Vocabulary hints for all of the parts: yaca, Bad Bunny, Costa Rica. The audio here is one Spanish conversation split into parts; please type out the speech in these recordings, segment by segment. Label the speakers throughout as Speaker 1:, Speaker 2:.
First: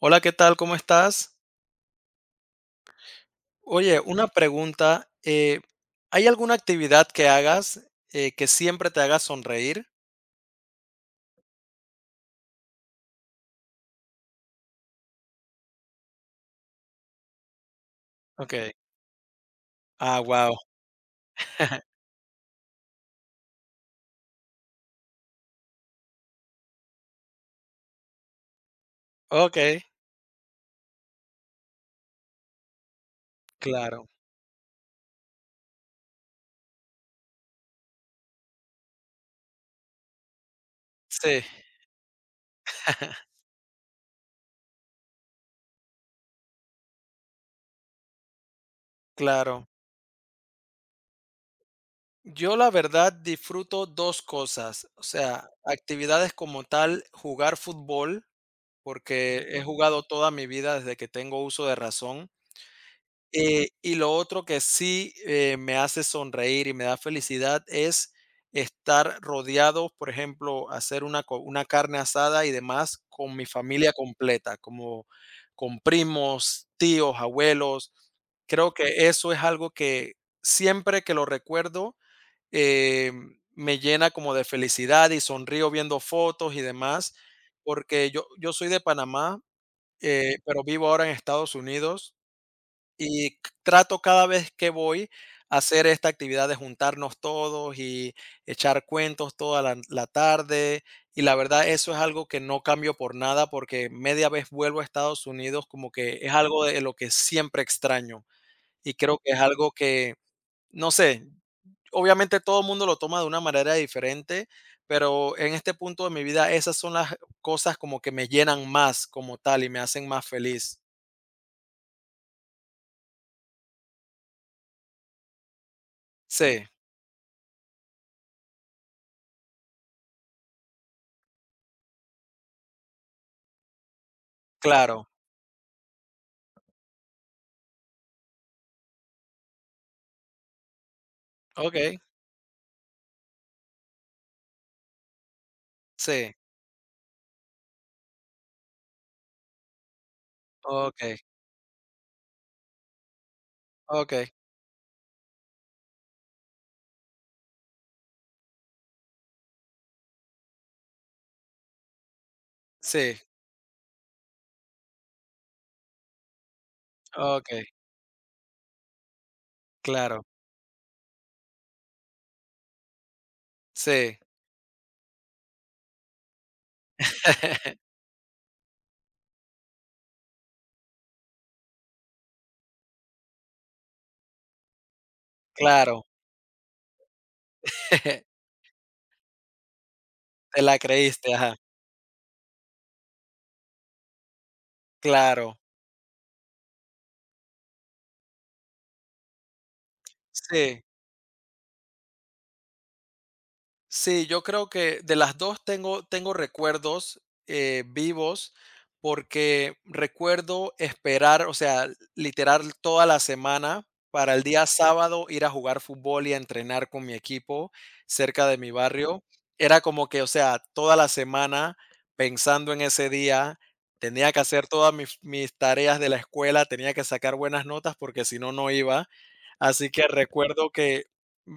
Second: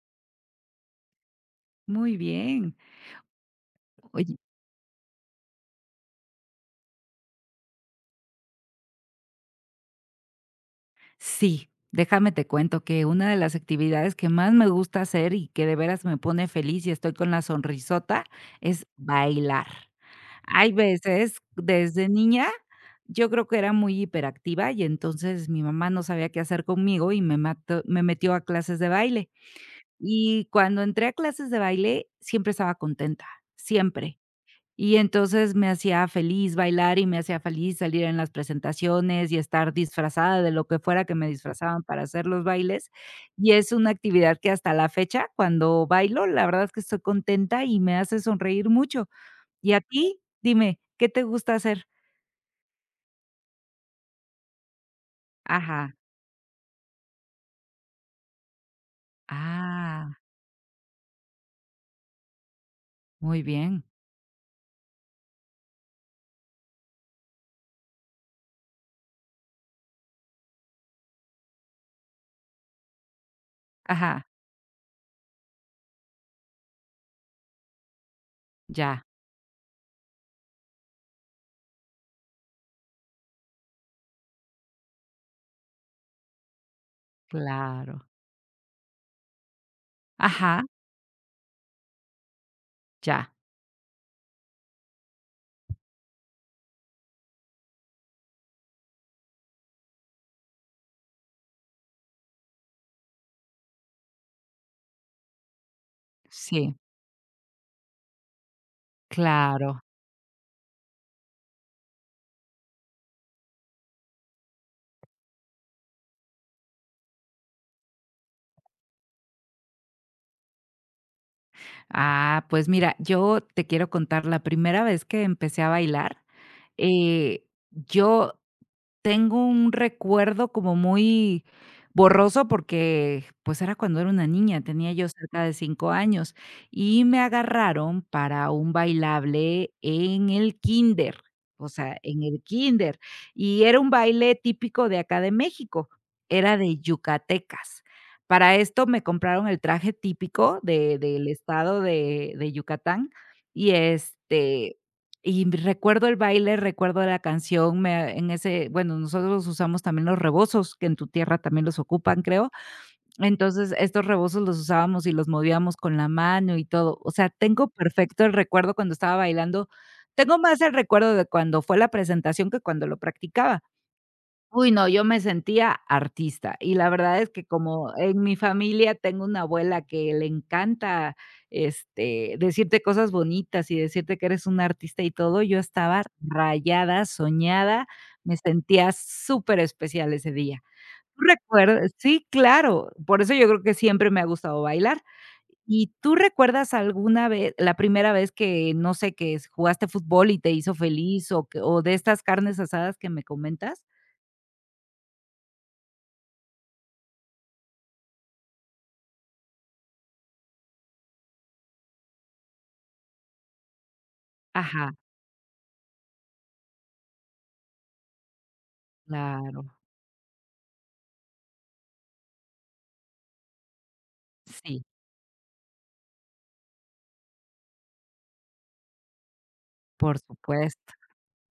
Speaker 1: Hola, ¿qué tal? ¿Cómo estás?
Speaker 2: Muy bien.
Speaker 1: Oye, una
Speaker 2: Oye,
Speaker 1: pregunta. ¿Hay alguna actividad que hagas que siempre te haga sonreír?
Speaker 2: sí, déjame te cuento que una de las actividades que más me gusta hacer y que de veras me pone feliz y estoy con la sonrisota
Speaker 1: Ok.
Speaker 2: es bailar.
Speaker 1: Ah, wow.
Speaker 2: Hay veces, desde niña, yo creo que era muy hiperactiva y entonces mi mamá no sabía qué hacer conmigo y me metió a clases de baile.
Speaker 1: Ok,
Speaker 2: Y cuando entré a clases de baile, siempre estaba contenta,
Speaker 1: claro.
Speaker 2: siempre. Y entonces me hacía feliz bailar y me hacía feliz salir en las presentaciones y estar disfrazada de lo que fuera que me
Speaker 1: Sí,
Speaker 2: disfrazaban para hacer los bailes. Y es una actividad que hasta la fecha, cuando bailo, la verdad es que estoy contenta y me hace sonreír mucho.
Speaker 1: claro.
Speaker 2: ¿Y a ti? Dime, ¿qué te gusta hacer?
Speaker 1: Yo la verdad disfruto dos cosas, o sea,
Speaker 2: Ajá.
Speaker 1: actividades como tal, jugar fútbol, porque he jugado
Speaker 2: Ah,
Speaker 1: toda mi vida desde que tengo uso de razón.
Speaker 2: muy
Speaker 1: Eh,
Speaker 2: bien.
Speaker 1: y lo otro que sí, me hace sonreír y me da felicidad es estar rodeado, por ejemplo, hacer una co una carne asada y demás con mi familia
Speaker 2: Ajá,
Speaker 1: completa, como con primos, tíos, abuelos. Creo
Speaker 2: ya,
Speaker 1: que eso es algo que siempre que lo recuerdo, eh, me llena como de felicidad y sonrío viendo fotos y demás,
Speaker 2: claro.
Speaker 1: porque yo soy de Panamá,
Speaker 2: Ajá,
Speaker 1: pero vivo ahora en Estados Unidos. Y
Speaker 2: ya,
Speaker 1: c Trato cada vez que voy a hacer esta actividad de juntarnos todos y echar cuentos toda la tarde. Y la verdad, eso es algo que no cambio por nada, porque media vez vuelvo a Estados Unidos, como que es algo
Speaker 2: sí,
Speaker 1: de lo que siempre extraño. Y creo que es algo
Speaker 2: claro.
Speaker 1: que, no sé, obviamente todo el mundo lo toma de una manera diferente, pero en este punto de mi vida esas son las cosas como que me llenan más como tal y me hacen más feliz.
Speaker 2: Ah, pues mira, yo te quiero contar la primera vez que empecé a bailar,
Speaker 1: Sí,
Speaker 2: eh, yo tengo un recuerdo como muy borroso porque, pues, era cuando era una niña, tenía yo
Speaker 1: claro.
Speaker 2: cerca de 5 años, y me agarraron para un bailable en el kinder, o sea,
Speaker 1: Okey,
Speaker 2: en el kinder y era un baile típico de acá de México,
Speaker 1: sí.
Speaker 2: era de yucatecas. Para esto me compraron el traje típico de
Speaker 1: Okey,
Speaker 2: del estado de Yucatán y,
Speaker 1: okey.
Speaker 2: este y m recuerdo el baile, recuerdo la canción, me en ese bueno, nosotros usamos también los rebozos, que en tu tierra también los ocupan, creo.
Speaker 1: Sí,
Speaker 2: Entonces, estos rebozos los usábamos y los movíamos con la mano y todo. O sea,
Speaker 1: okey,
Speaker 2: tengo perfecto el recuerdo cuando estaba bailando.
Speaker 1: claro.
Speaker 2: Tengo más el recuerdo de cuando fue la presentación que cuando lo practicaba.
Speaker 1: Sí,
Speaker 2: Uy, no, yo me sentía artista. Y la verdad es que como en mi familia tengo una abuela que le encanta, este, decirte cosas bonitas y decirte que eres una artista y todo, yo estaba
Speaker 1: claro.
Speaker 2: rayada, soñada, me sentía súper especial ese
Speaker 1: Te
Speaker 2: día.
Speaker 1: la
Speaker 2: ¿Tú
Speaker 1: creíste, ajá,
Speaker 2: recuerdas? Sí, claro, por eso yo creo que siempre me ha gustado bailar.
Speaker 1: claro.
Speaker 2: ¿Y tú recuerdas alguna vez, la primera vez que, no sé, que s jugaste fútbol y te hizo
Speaker 1: Sí.
Speaker 2: feliz o que o de estas carnes asadas que me comentas?
Speaker 1: Sí, yo creo que de las 2 tengo recuerdos, vivos, porque recuerdo esperar, o sea, literal toda la semana para el día
Speaker 2: Ajá.
Speaker 1: sábado ir a jugar fútbol y a entrenar con mi equipo cerca de mi barrio.
Speaker 2: Claro,
Speaker 1: Era como que, o sea, toda la semana pensando en ese día, tenía que hacer
Speaker 2: sí,
Speaker 1: todas mis tareas de la escuela, tenía que sacar buenas notas porque si no, no iba. Así que
Speaker 2: por
Speaker 1: recuerdo
Speaker 2: supuesto.
Speaker 1: que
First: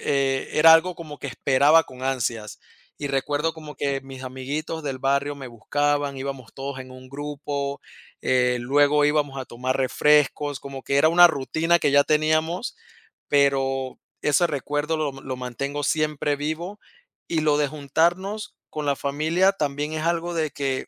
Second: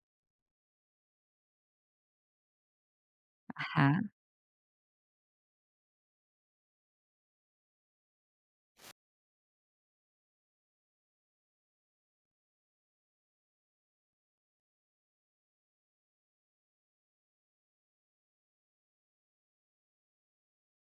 Speaker 1: era algo como que esperaba con ansias. Y recuerdo como
Speaker 2: Ajá,
Speaker 1: que mis amiguitos del barrio me buscaban, íbamos todos en un grupo, luego íbamos a tomar refrescos, como que era una rutina que ya teníamos, pero ese recuerdo lo mantengo siempre vivo. Y lo de juntarnos con la familia también es algo de que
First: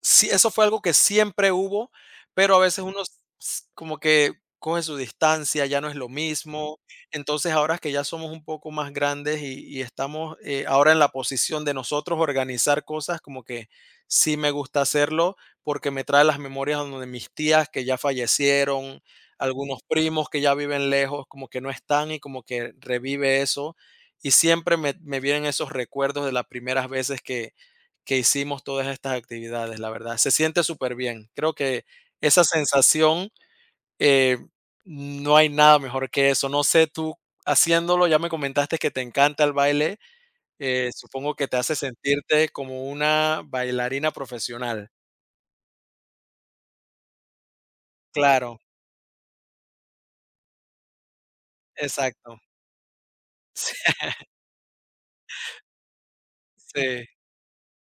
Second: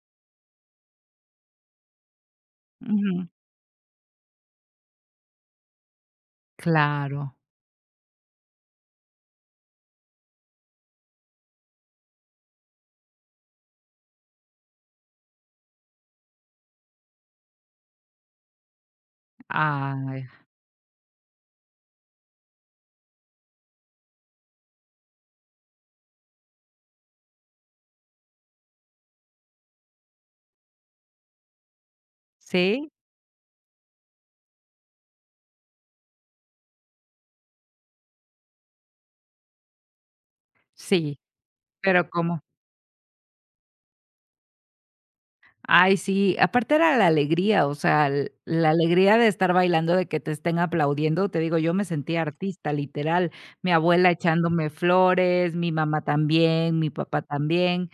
Speaker 1: sí, eso fue algo que siempre hubo, pero a veces uno
Speaker 2: ujú,
Speaker 1: s como que coge su distancia, ya no es lo mismo.
Speaker 2: claro.
Speaker 1: Entonces, ahora que ya somos un poco más grandes y estamos, ahora en la posición de nosotros organizar cosas, como que sí me gusta hacerlo, porque me trae las memorias donde mis tías que ya fallecieron, algunos
Speaker 2: Ay,
Speaker 1: primos que ya viven lejos, como que no están y como que revive eso. Y siempre me vienen esos recuerdos de las primeras veces que hicimos todas estas actividades, la verdad. Se siente súper bien. Creo que esa
Speaker 2: sí,
Speaker 1: sensación, eh, no hay nada mejor que eso. No sé, tú haciéndolo, ya me comentaste que te encanta el baile,
Speaker 2: sí,
Speaker 1: supongo que te hace
Speaker 2: pero cómo
Speaker 1: sentirte como una bailarina profesional.
Speaker 2: ay, sí, aparte era la alegría, o sea, l
Speaker 1: Claro,
Speaker 2: la alegría de estar bailando, de que te estén aplaudiendo, te digo, yo me sentía
Speaker 1: exacto.
Speaker 2: artista, literal, mi abuela echándome flores, mi mamá también, mi
Speaker 1: Sí, sí,
Speaker 2: papá también,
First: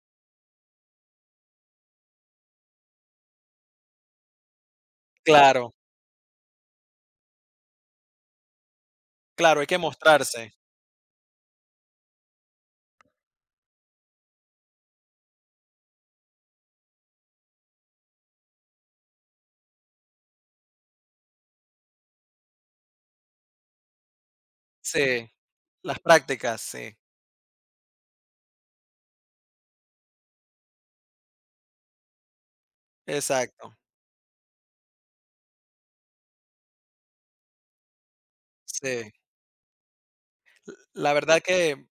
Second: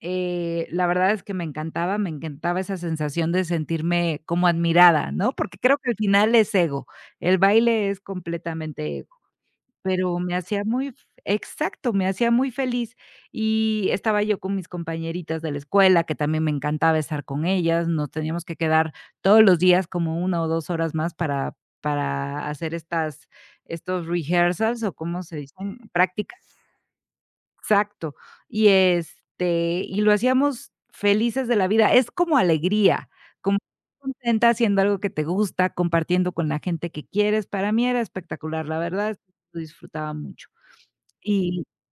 Speaker 2: la verdad es que me encantaba esa sensación de sentirme como admirada, ¿no? Porque
Speaker 1: claro,
Speaker 2: creo que al final es ego, el baile es completamente ego.
Speaker 1: claro, hay que
Speaker 2: Pero me
Speaker 1: mostrarse.
Speaker 2: hacía muy f Exacto, me hacía muy feliz, y estaba yo con mis compañeritas de la escuela, que también me encantaba estar con ellas, nos teníamos que quedar todos los días como 1 o 2 horas más para hacer estas estos rehearsals, o ¿cómo
Speaker 1: Sí,
Speaker 2: se dicen?
Speaker 1: las
Speaker 2: Prácticas.
Speaker 1: prácticas, sí,
Speaker 2: Exacto. Y, este, y lo hacíamos felices de la vida, es como alegría, como
Speaker 1: exacto.
Speaker 2: contenta haciendo algo que te gusta, compartiendo con la gente que quieres, para mí era espectacular, la
Speaker 1: Sí,
Speaker 2: verdad, lo disfrutaba mucho.
Speaker 1: la verdad
Speaker 2: Y
Speaker 1: que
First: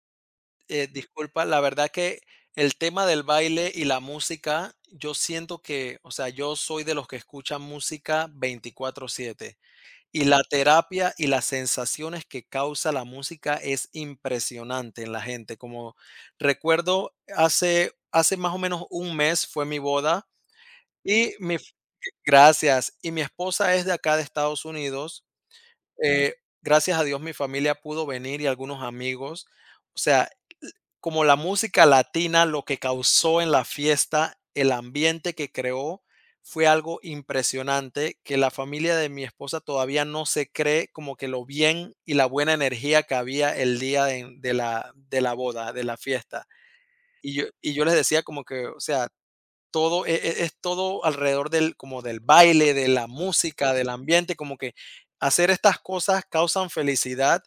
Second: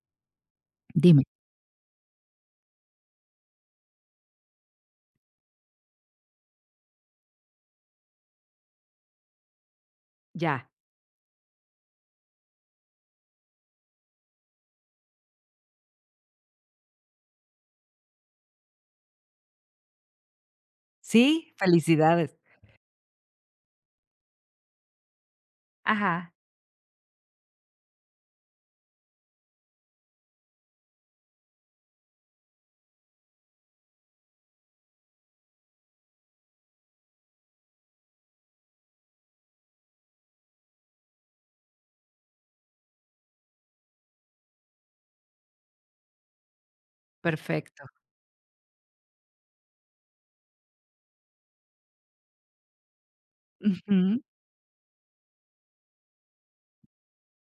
Speaker 2: Dime.
Speaker 1: Disculpa, la verdad que el tema del baile y la música, yo siento que, o sea, yo soy de los que escuchan música 24/7 y la
Speaker 2: Ya.
Speaker 1: terapia y las sensaciones que causa la música es impresionante en la gente. Como recuerdo, hace más o menos un mes fue mi boda y
Speaker 2: ¿Sí?
Speaker 1: mi,
Speaker 2: Felicidades.
Speaker 1: gracias, y mi esposa es de acá de Estados Unidos.
Speaker 2: Ajá,
Speaker 1: eh, gracias a Dios mi familia pudo venir y algunos amigos. O sea, como la música latina, lo que causó en la fiesta, el ambiente que creó, fue algo impresionante que la familia de mi esposa todavía no se cree como que lo bien y la buena energía que había el día de la boda, de la fiesta. Y
Speaker 2: perfecto.
Speaker 1: yo les decía como que, o sea, todo es, todo alrededor del, como del baile, de la música, del
Speaker 2: Ujú,
Speaker 1: ambiente, como que hacer estas cosas causan felicidad.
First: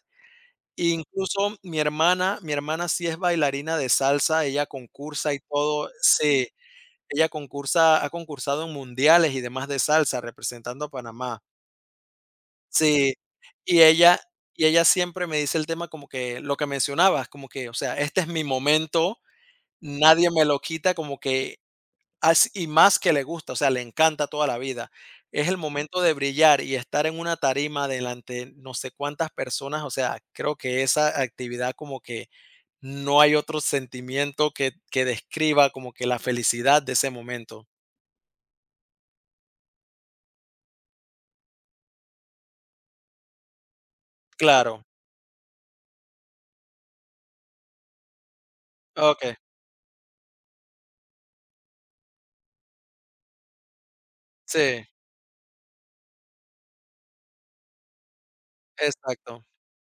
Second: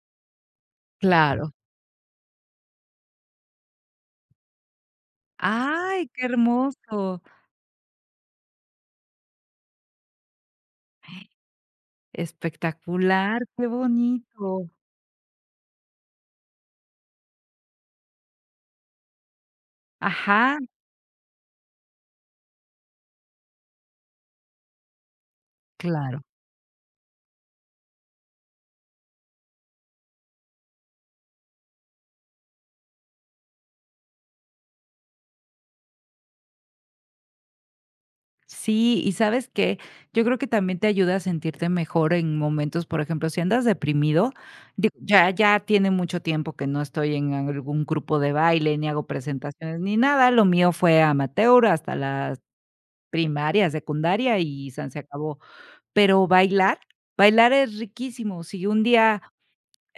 Speaker 2: claro.
Speaker 1: Incluso mi hermana sí es bailarina de salsa, ella concursa y todo.
Speaker 2: Ay, qué
Speaker 1: Sí,
Speaker 2: hermoso.
Speaker 1: ella concursa ha concursado en mundiales y demás de salsa representando a Panamá. Sí,
Speaker 2: Espectacular, qué
Speaker 1: y ella y
Speaker 2: bonito.
Speaker 1: ella siempre me dice el tema como que lo que mencionabas, como que, o sea, este es mi momento, nadie me
Speaker 2: Ajá,
Speaker 1: lo quita, como que as y más que le gusta, o sea, le encanta toda la vida. Es el momento de
Speaker 2: claro.
Speaker 1: brillar y estar en una tarima delante no sé cuántas personas, o sea, creo que esa actividad como que no hay otro sentimiento que describa como que la felicidad de ese momento.
Speaker 2: Sí, y ¿sabes qué? Yo creo que también te ayuda a sentirte mejor en momentos, por ejemplo, si andas deprimido,
Speaker 1: Claro,
Speaker 2: digo, ya tiene mucho tiempo que no estoy en algún grupo de baile, ni hago
Speaker 1: okey,
Speaker 2: presentaciones, ni nada. Lo mío fue amateur hasta la primaria, secundaria y
Speaker 1: sí,
Speaker 2: san se acabó. Pero bailar, Bailar es riquísimo. Si un día,
Speaker 1: exacto,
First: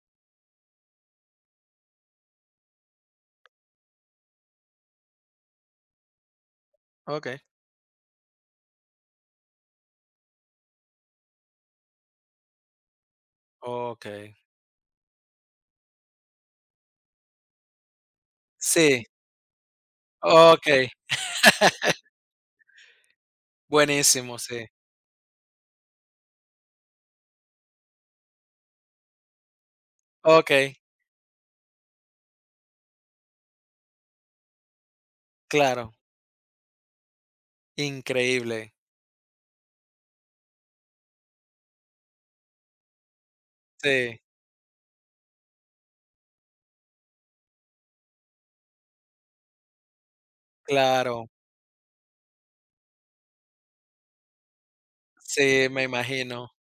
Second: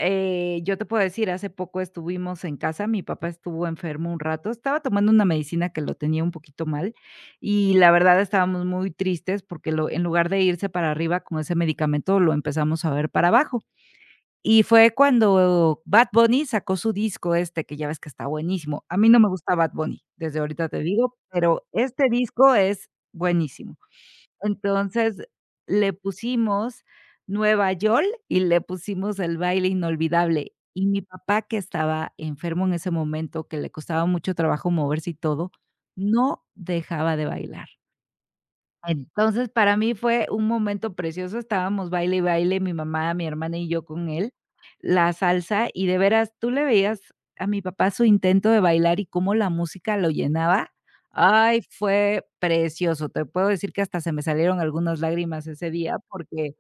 Speaker 2: yo te puedo decir, hace poco estuvimos en casa, mi papá estuvo enfermo un rato, estaba tomando una medicina que lo tenía un poquito mal,
Speaker 1: okey,
Speaker 2: y la verdad estábamos muy tristes porque lo en lugar de irse para arriba con ese medicamento, lo empezamos a ver para abajo.
Speaker 1: okey,
Speaker 2: Y fue cuando Bad Bunny sacó su disco este, que ya ves que está buenísimo. A
Speaker 1: sí,
Speaker 2: mí no me gusta Bad Bunny, desde ahorita te
Speaker 1: okey,
Speaker 2: digo, pero este disco es buenísimo.
Speaker 1: buenísimo, sí,
Speaker 2: Entonces, le pusimos Nueva York y le pusimos El baile inolvidable.
Speaker 1: okey,
Speaker 2: Y mi papá, que estaba enfermo en ese momento, que le costaba mucho trabajo moverse y todo,
Speaker 1: claro,
Speaker 2: no dejaba de bailar.
Speaker 1: increíble,
Speaker 2: Entonces, para mí fue un momento precioso, estábamos baile y baile, mi mamá, mi hermana y yo con
Speaker 1: sí,
Speaker 2: él, la salsa, y de veras, tú le veías a mi papá su intento de bailar y cómo la música lo llenaba.
Speaker 1: claro,
Speaker 2: Ay, fue precioso. Te puedo decir que hasta se me salieron algunas lágrimas
Speaker 1: sí,
Speaker 2: ese
Speaker 1: me
Speaker 2: día
Speaker 1: imagino,
Speaker 2: porque,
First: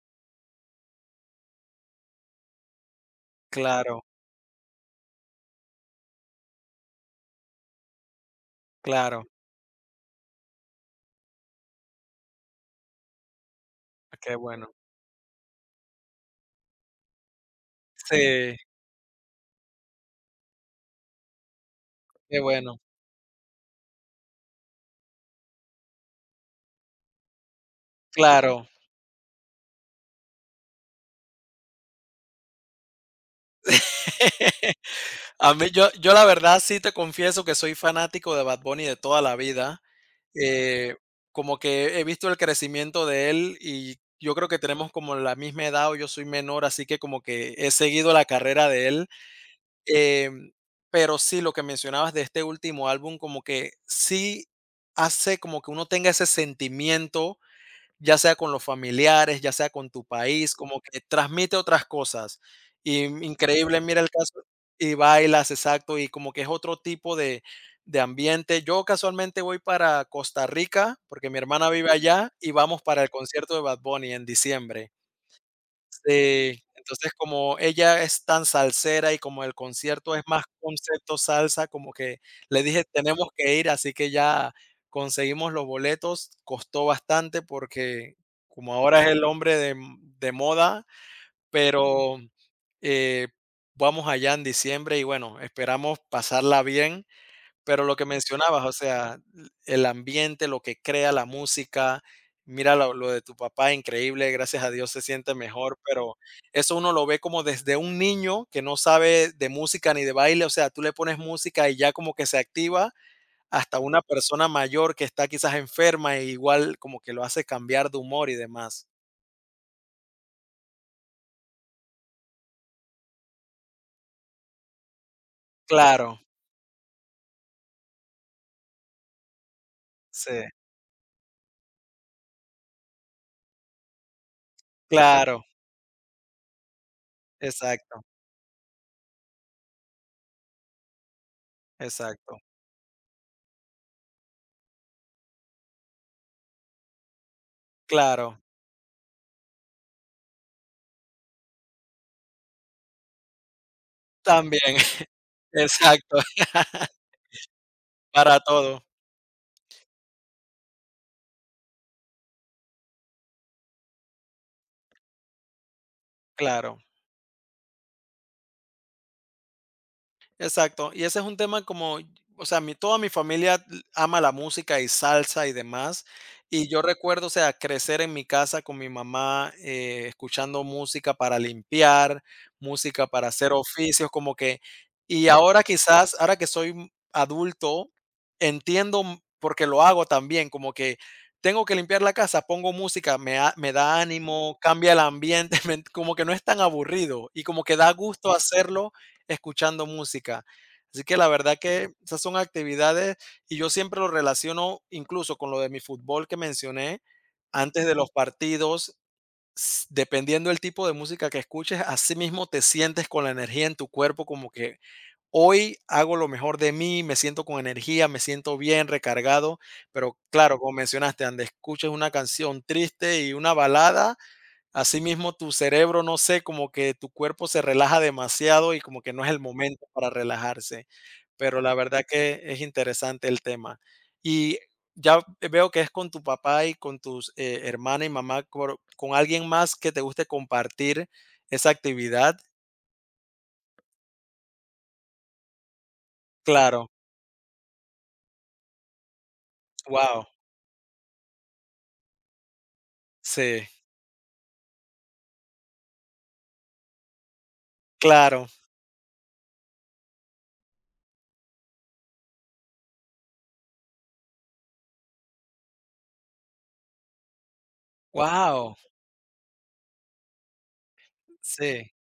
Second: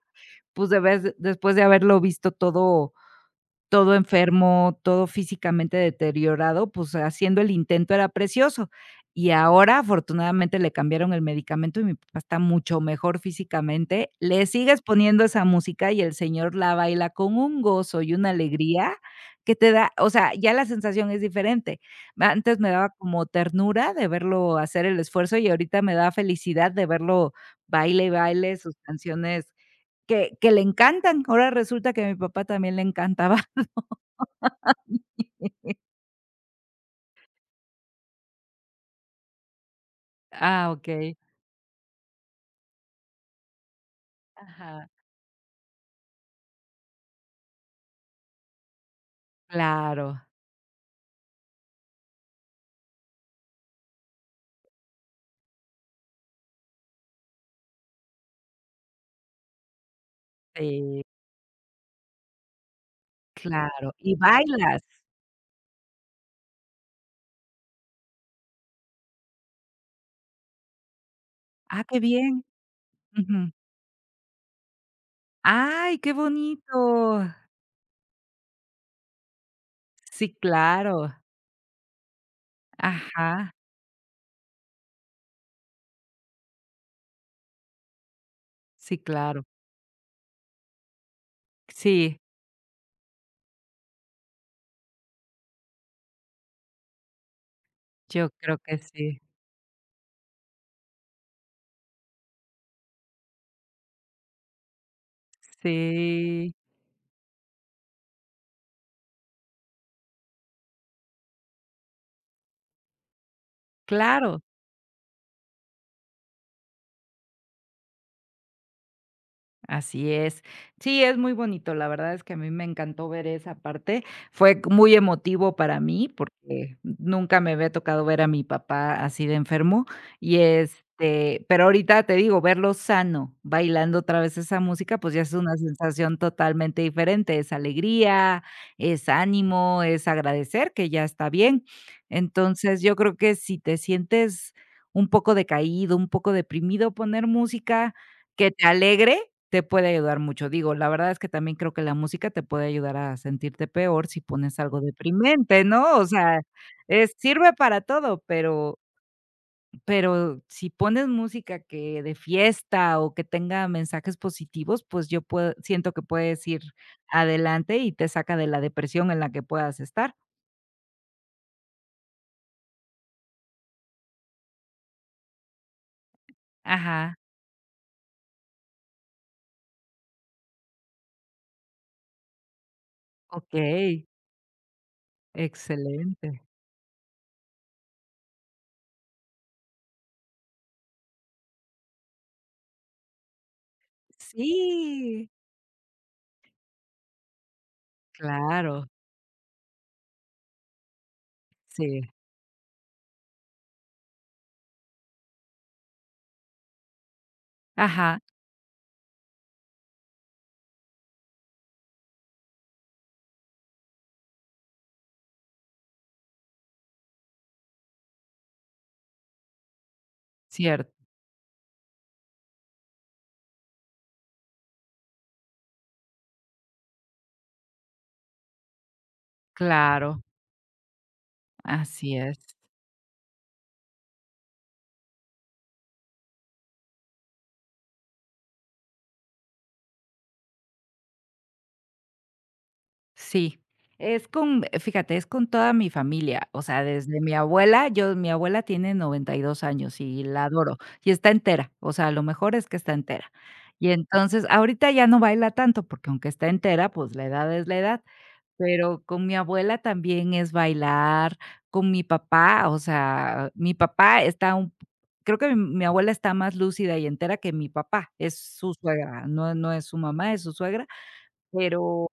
Speaker 2: pues, de vez después de haberlo visto todo
Speaker 1: claro,
Speaker 2: enfermo, todo físicamente deteriorado, pues, haciendo el intento era precioso.
Speaker 1: claro,
Speaker 2: Y ahora, afortunadamente, le cambiaron el medicamento y mi papá está mucho mejor físicamente.
Speaker 1: ah, qué
Speaker 2: Le
Speaker 1: bueno,
Speaker 2: sigues poniendo esa música y el señor la baila con un gozo y una
Speaker 1: sí,
Speaker 2: alegría que te da, o sea, ya la sensación es diferente. Ma-
Speaker 1: qué
Speaker 2: Antes me
Speaker 1: bueno,
Speaker 2: daba como ternura de verlo hacer el esfuerzo y ahorita me da felicidad de verlo baile y baile
Speaker 1: claro.
Speaker 2: sus canciones que le encantan. Ahora resulta que a mi papá también le encantaba.
Speaker 1: A mí yo la verdad sí te confieso que soy fanático de Bad Bunny de toda la vida.
Speaker 2: Ah,
Speaker 1: Eh,
Speaker 2: okey.
Speaker 1: Como que he visto el crecimiento de él y yo creo que
Speaker 2: Ajá.
Speaker 1: tenemos como la misma edad o yo soy menor, así que como que he seguido la carrera de él.
Speaker 2: Claro,
Speaker 1: Em, pero sí, lo que mencionabas de este último álbum, como que sí hace como que uno tenga ese sentimiento ya sea con los familiares, ya sea con tu país, como que
Speaker 2: sí,
Speaker 1: transmite otras cosas. Increíble,
Speaker 2: claro.
Speaker 1: mira el
Speaker 2: ¿Y
Speaker 1: caso
Speaker 2: bailas?
Speaker 1: y bailas, exacto, y como que es otro tipo de ambiente. Yo casualmente voy para Costa Rica porque mi hermana
Speaker 2: Ah,
Speaker 1: vive
Speaker 2: qué
Speaker 1: allá
Speaker 2: bien.
Speaker 1: y vamos para el
Speaker 2: Ujú.
Speaker 1: concierto de Bad Bunny en diciembre.
Speaker 2: Ay, qué
Speaker 1: Sí, entonces
Speaker 2: bonito.
Speaker 1: como ella es tan salsera y como el concierto es
Speaker 2: Sí,
Speaker 1: más
Speaker 2: claro.
Speaker 1: concepto salsa, como que le dije: "Tenemos
Speaker 2: Ajá.
Speaker 1: que ir", así que ya conseguimos los boletos, costó bastante porque como
Speaker 2: Sí,
Speaker 1: ahora es el
Speaker 2: claro.
Speaker 1: hombre de moda, pero,
Speaker 2: Sí,
Speaker 1: eh, vamos allá en diciembre y bueno, esperamos pasarla bien. Pero lo que
Speaker 2: yo creo
Speaker 1: mencionabas, o
Speaker 2: que
Speaker 1: sea,
Speaker 2: sí.
Speaker 1: el ambiente, lo que crea la música, mira lo de tu papá, increíble, gracias a Dios se siente mejor, pero
Speaker 2: Sí,
Speaker 1: eso uno lo ve como desde un niño que no sabe de música ni de baile, o sea, tú le pones música y ya como que se activa, hasta una
Speaker 2: claro.
Speaker 1: persona mayor que está quizás enferma e igual como que lo hace cambiar de humor y demás.
Speaker 2: Así es. Sí, es muy bonito. La verdad es que a mí me encantó ver esa parte. Muy emotivo para mí
Speaker 1: Claro,
Speaker 2: porque nunca me había tocado ver a mi papá así de enfermo
Speaker 1: sí,
Speaker 2: y, este, pero ahorita te digo, verlo sano, bailando otra vez esa música, pues ya es
Speaker 1: claro,
Speaker 2: una sensación totalmente diferente, es
Speaker 1: exacto,
Speaker 2: alegría, es ánimo, es agradecer que ya está bien.
Speaker 1: exacto,
Speaker 2: Entonces, yo creo que si te sientes un poco decaído, un poco deprimido, poner música
Speaker 1: claro,
Speaker 2: que te alegre te puede ayudar mucho. Digo, la verdad es que también creo que la música te puede ayudar a sentirte peor si pones
Speaker 1: también,
Speaker 2: algo deprimente, ¿no? O
Speaker 1: exacto,
Speaker 2: sea, es sirve para todo,
Speaker 1: para todo,
Speaker 2: pero si pones música que de fiesta o que tenga mensajes positivos, pues yo puedo siento que puedes ir
Speaker 1: claro.
Speaker 2: adelante y te saca de la depresión en la que puedas estar.
Speaker 1: Exacto, y ese es un tema como, o sea, mi toda mi familia ama la música y salsa y demás, y yo
Speaker 2: Ajá,
Speaker 1: recuerdo, o sea, crecer en mi casa con mi mamá escuchando música para limpiar, música para hacer
Speaker 2: okey,
Speaker 1: oficios, como que, y ahora quizás, ahora
Speaker 2: excelente.
Speaker 1: que soy adulto, porque lo hago también, como que tengo que limpiar la casa, pongo música, me da ánimo, cambia el
Speaker 2: Sí,
Speaker 1: ambiente, como que no es tan aburrido y como que da gusto
Speaker 2: claro,
Speaker 1: hacerlo escuchando música. Así que la verdad que
Speaker 2: sí.
Speaker 1: esas son actividades y yo siempre lo relaciono incluso con lo de mi fútbol que mencioné antes de los
Speaker 2: Ajá,
Speaker 1: partidos. Dependiendo del tipo de música que escuches, así mismo te sientes con la energía en tu cuerpo, como que hoy hago lo mejor de mí, me siento con energía, me siento bien, recargado. Pero claro, como
Speaker 2: cierto,
Speaker 1: mencionaste, donde escuches una canción triste y una balada, asimismo, tu cerebro, no sé, como que tu cuerpo se relaja demasiado y como que no es el momento para
Speaker 2: claro,
Speaker 1: relajarse, pero la verdad
Speaker 2: así
Speaker 1: que
Speaker 2: es.
Speaker 1: es interesante el tema. Y ya veo que es con tu papá y con tus hermana y mamá, con alguien más que te guste compartir esa actividad.
Speaker 2: Sí, es con fíjate, es con toda mi familia, o
Speaker 1: Claro,
Speaker 2: sea, desde mi abuela, yo mi abuela tiene 92 años y
Speaker 1: wow,
Speaker 2: la adoro, y está entera, o sea, lo mejor es que está entera.
Speaker 1: sí,
Speaker 2: Y entonces, ahorita ya no baila tanto, porque aunque está entera, pues, la edad es la edad,
Speaker 1: claro,
Speaker 2: pero con mi abuela también es bailar, con mi papá, o sea, mi papá está un creo que mi abuela está más lúcida y entera que mi papá, es su
Speaker 1: wow,
Speaker 2: suegra, no es su mamá, es su suegra,
Speaker 1: sí,
Speaker 2: pero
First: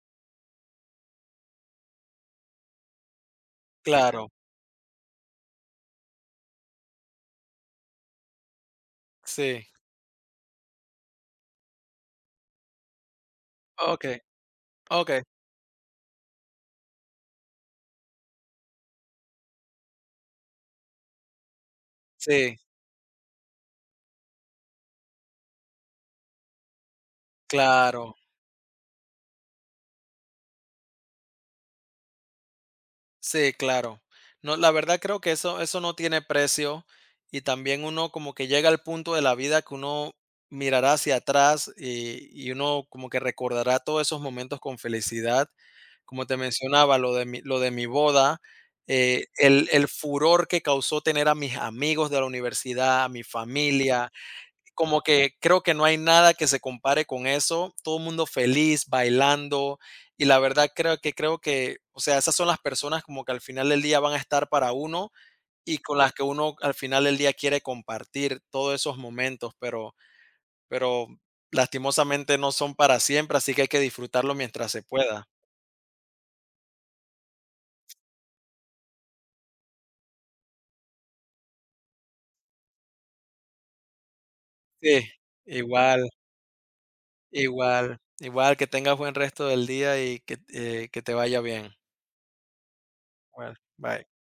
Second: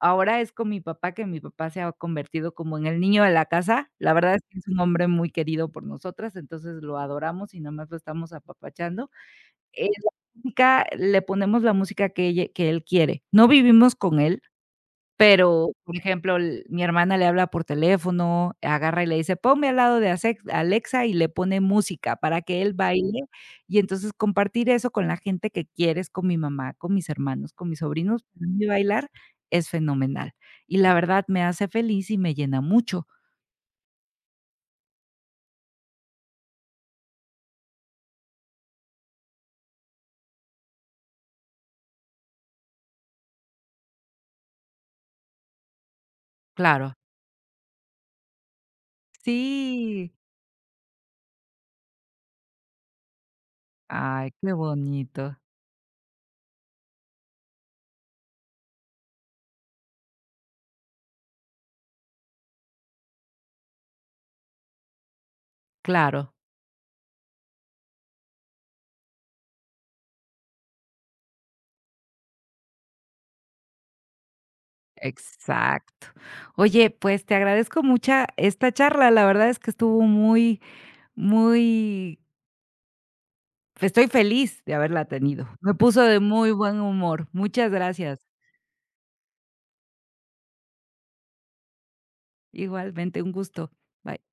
Speaker 2: ahora es con mi papá, que mi papá se ha convertido como en el niño de la casa. La
Speaker 1: claro,
Speaker 2: verdad es que es un hombre muy querido por nosotras, entonces lo adoramos y nada más lo estamos apapachando.
Speaker 1: sí,
Speaker 2: La música, le ponemos la música que ella que él quiere. No vivimos
Speaker 1: ok,
Speaker 2: con él,
Speaker 1: ok,
Speaker 2: pero, por ejemplo, l mi hermana le habla por teléfono, agarra y le dice: "Ponme al lado de Asex Alexa", y le pone música para
Speaker 1: sí,
Speaker 2: que él baile, y entonces compartir eso con la gente que quieres, con mi mamá, con mis hermanos, con mis
Speaker 1: claro.
Speaker 2: sobrinos, para mí bailar es fenomenal. Y la verdad me hace feliz y me llena mucho,
Speaker 1: Sí, claro. No, la verdad creo que eso no tiene precio y también uno como que llega al punto de la vida que uno mirará hacia atrás y uno como que recordará todos esos momentos con felicidad. Como te
Speaker 2: claro.
Speaker 1: mencionaba, lo de mi boda, el
Speaker 2: Sí.
Speaker 1: furor que causó tener a mis amigos de la universidad, a mi familia,
Speaker 2: Ay, qué
Speaker 1: como que
Speaker 2: bonito.
Speaker 1: creo que no hay nada que se compare con eso. Todo el mundo feliz, bailando. Y la verdad creo que, o sea, esas son las personas como que al final del día van a estar para uno y con las que
Speaker 2: Claro,
Speaker 1: uno al final del día quiere compartir todos esos momentos, pero lastimosamente no son para siempre, así que hay que disfrutarlo mientras se pueda.
Speaker 2: exacto. Oye, pues, te agradezco mucha esta charla, la verdad es que estuvo muy, muy Estoy feliz de haberla
Speaker 1: Sí,
Speaker 2: tenido. Me puso
Speaker 1: igual,
Speaker 2: de muy buen humor. Muchas
Speaker 1: igual,
Speaker 2: gracias.
Speaker 1: igual, que tengas buen resto del día y que te vaya bien.
Speaker 2: Igualmente, un
Speaker 1: Bueno,
Speaker 2: gusto.
Speaker 1: bye.
Speaker 2: Bye.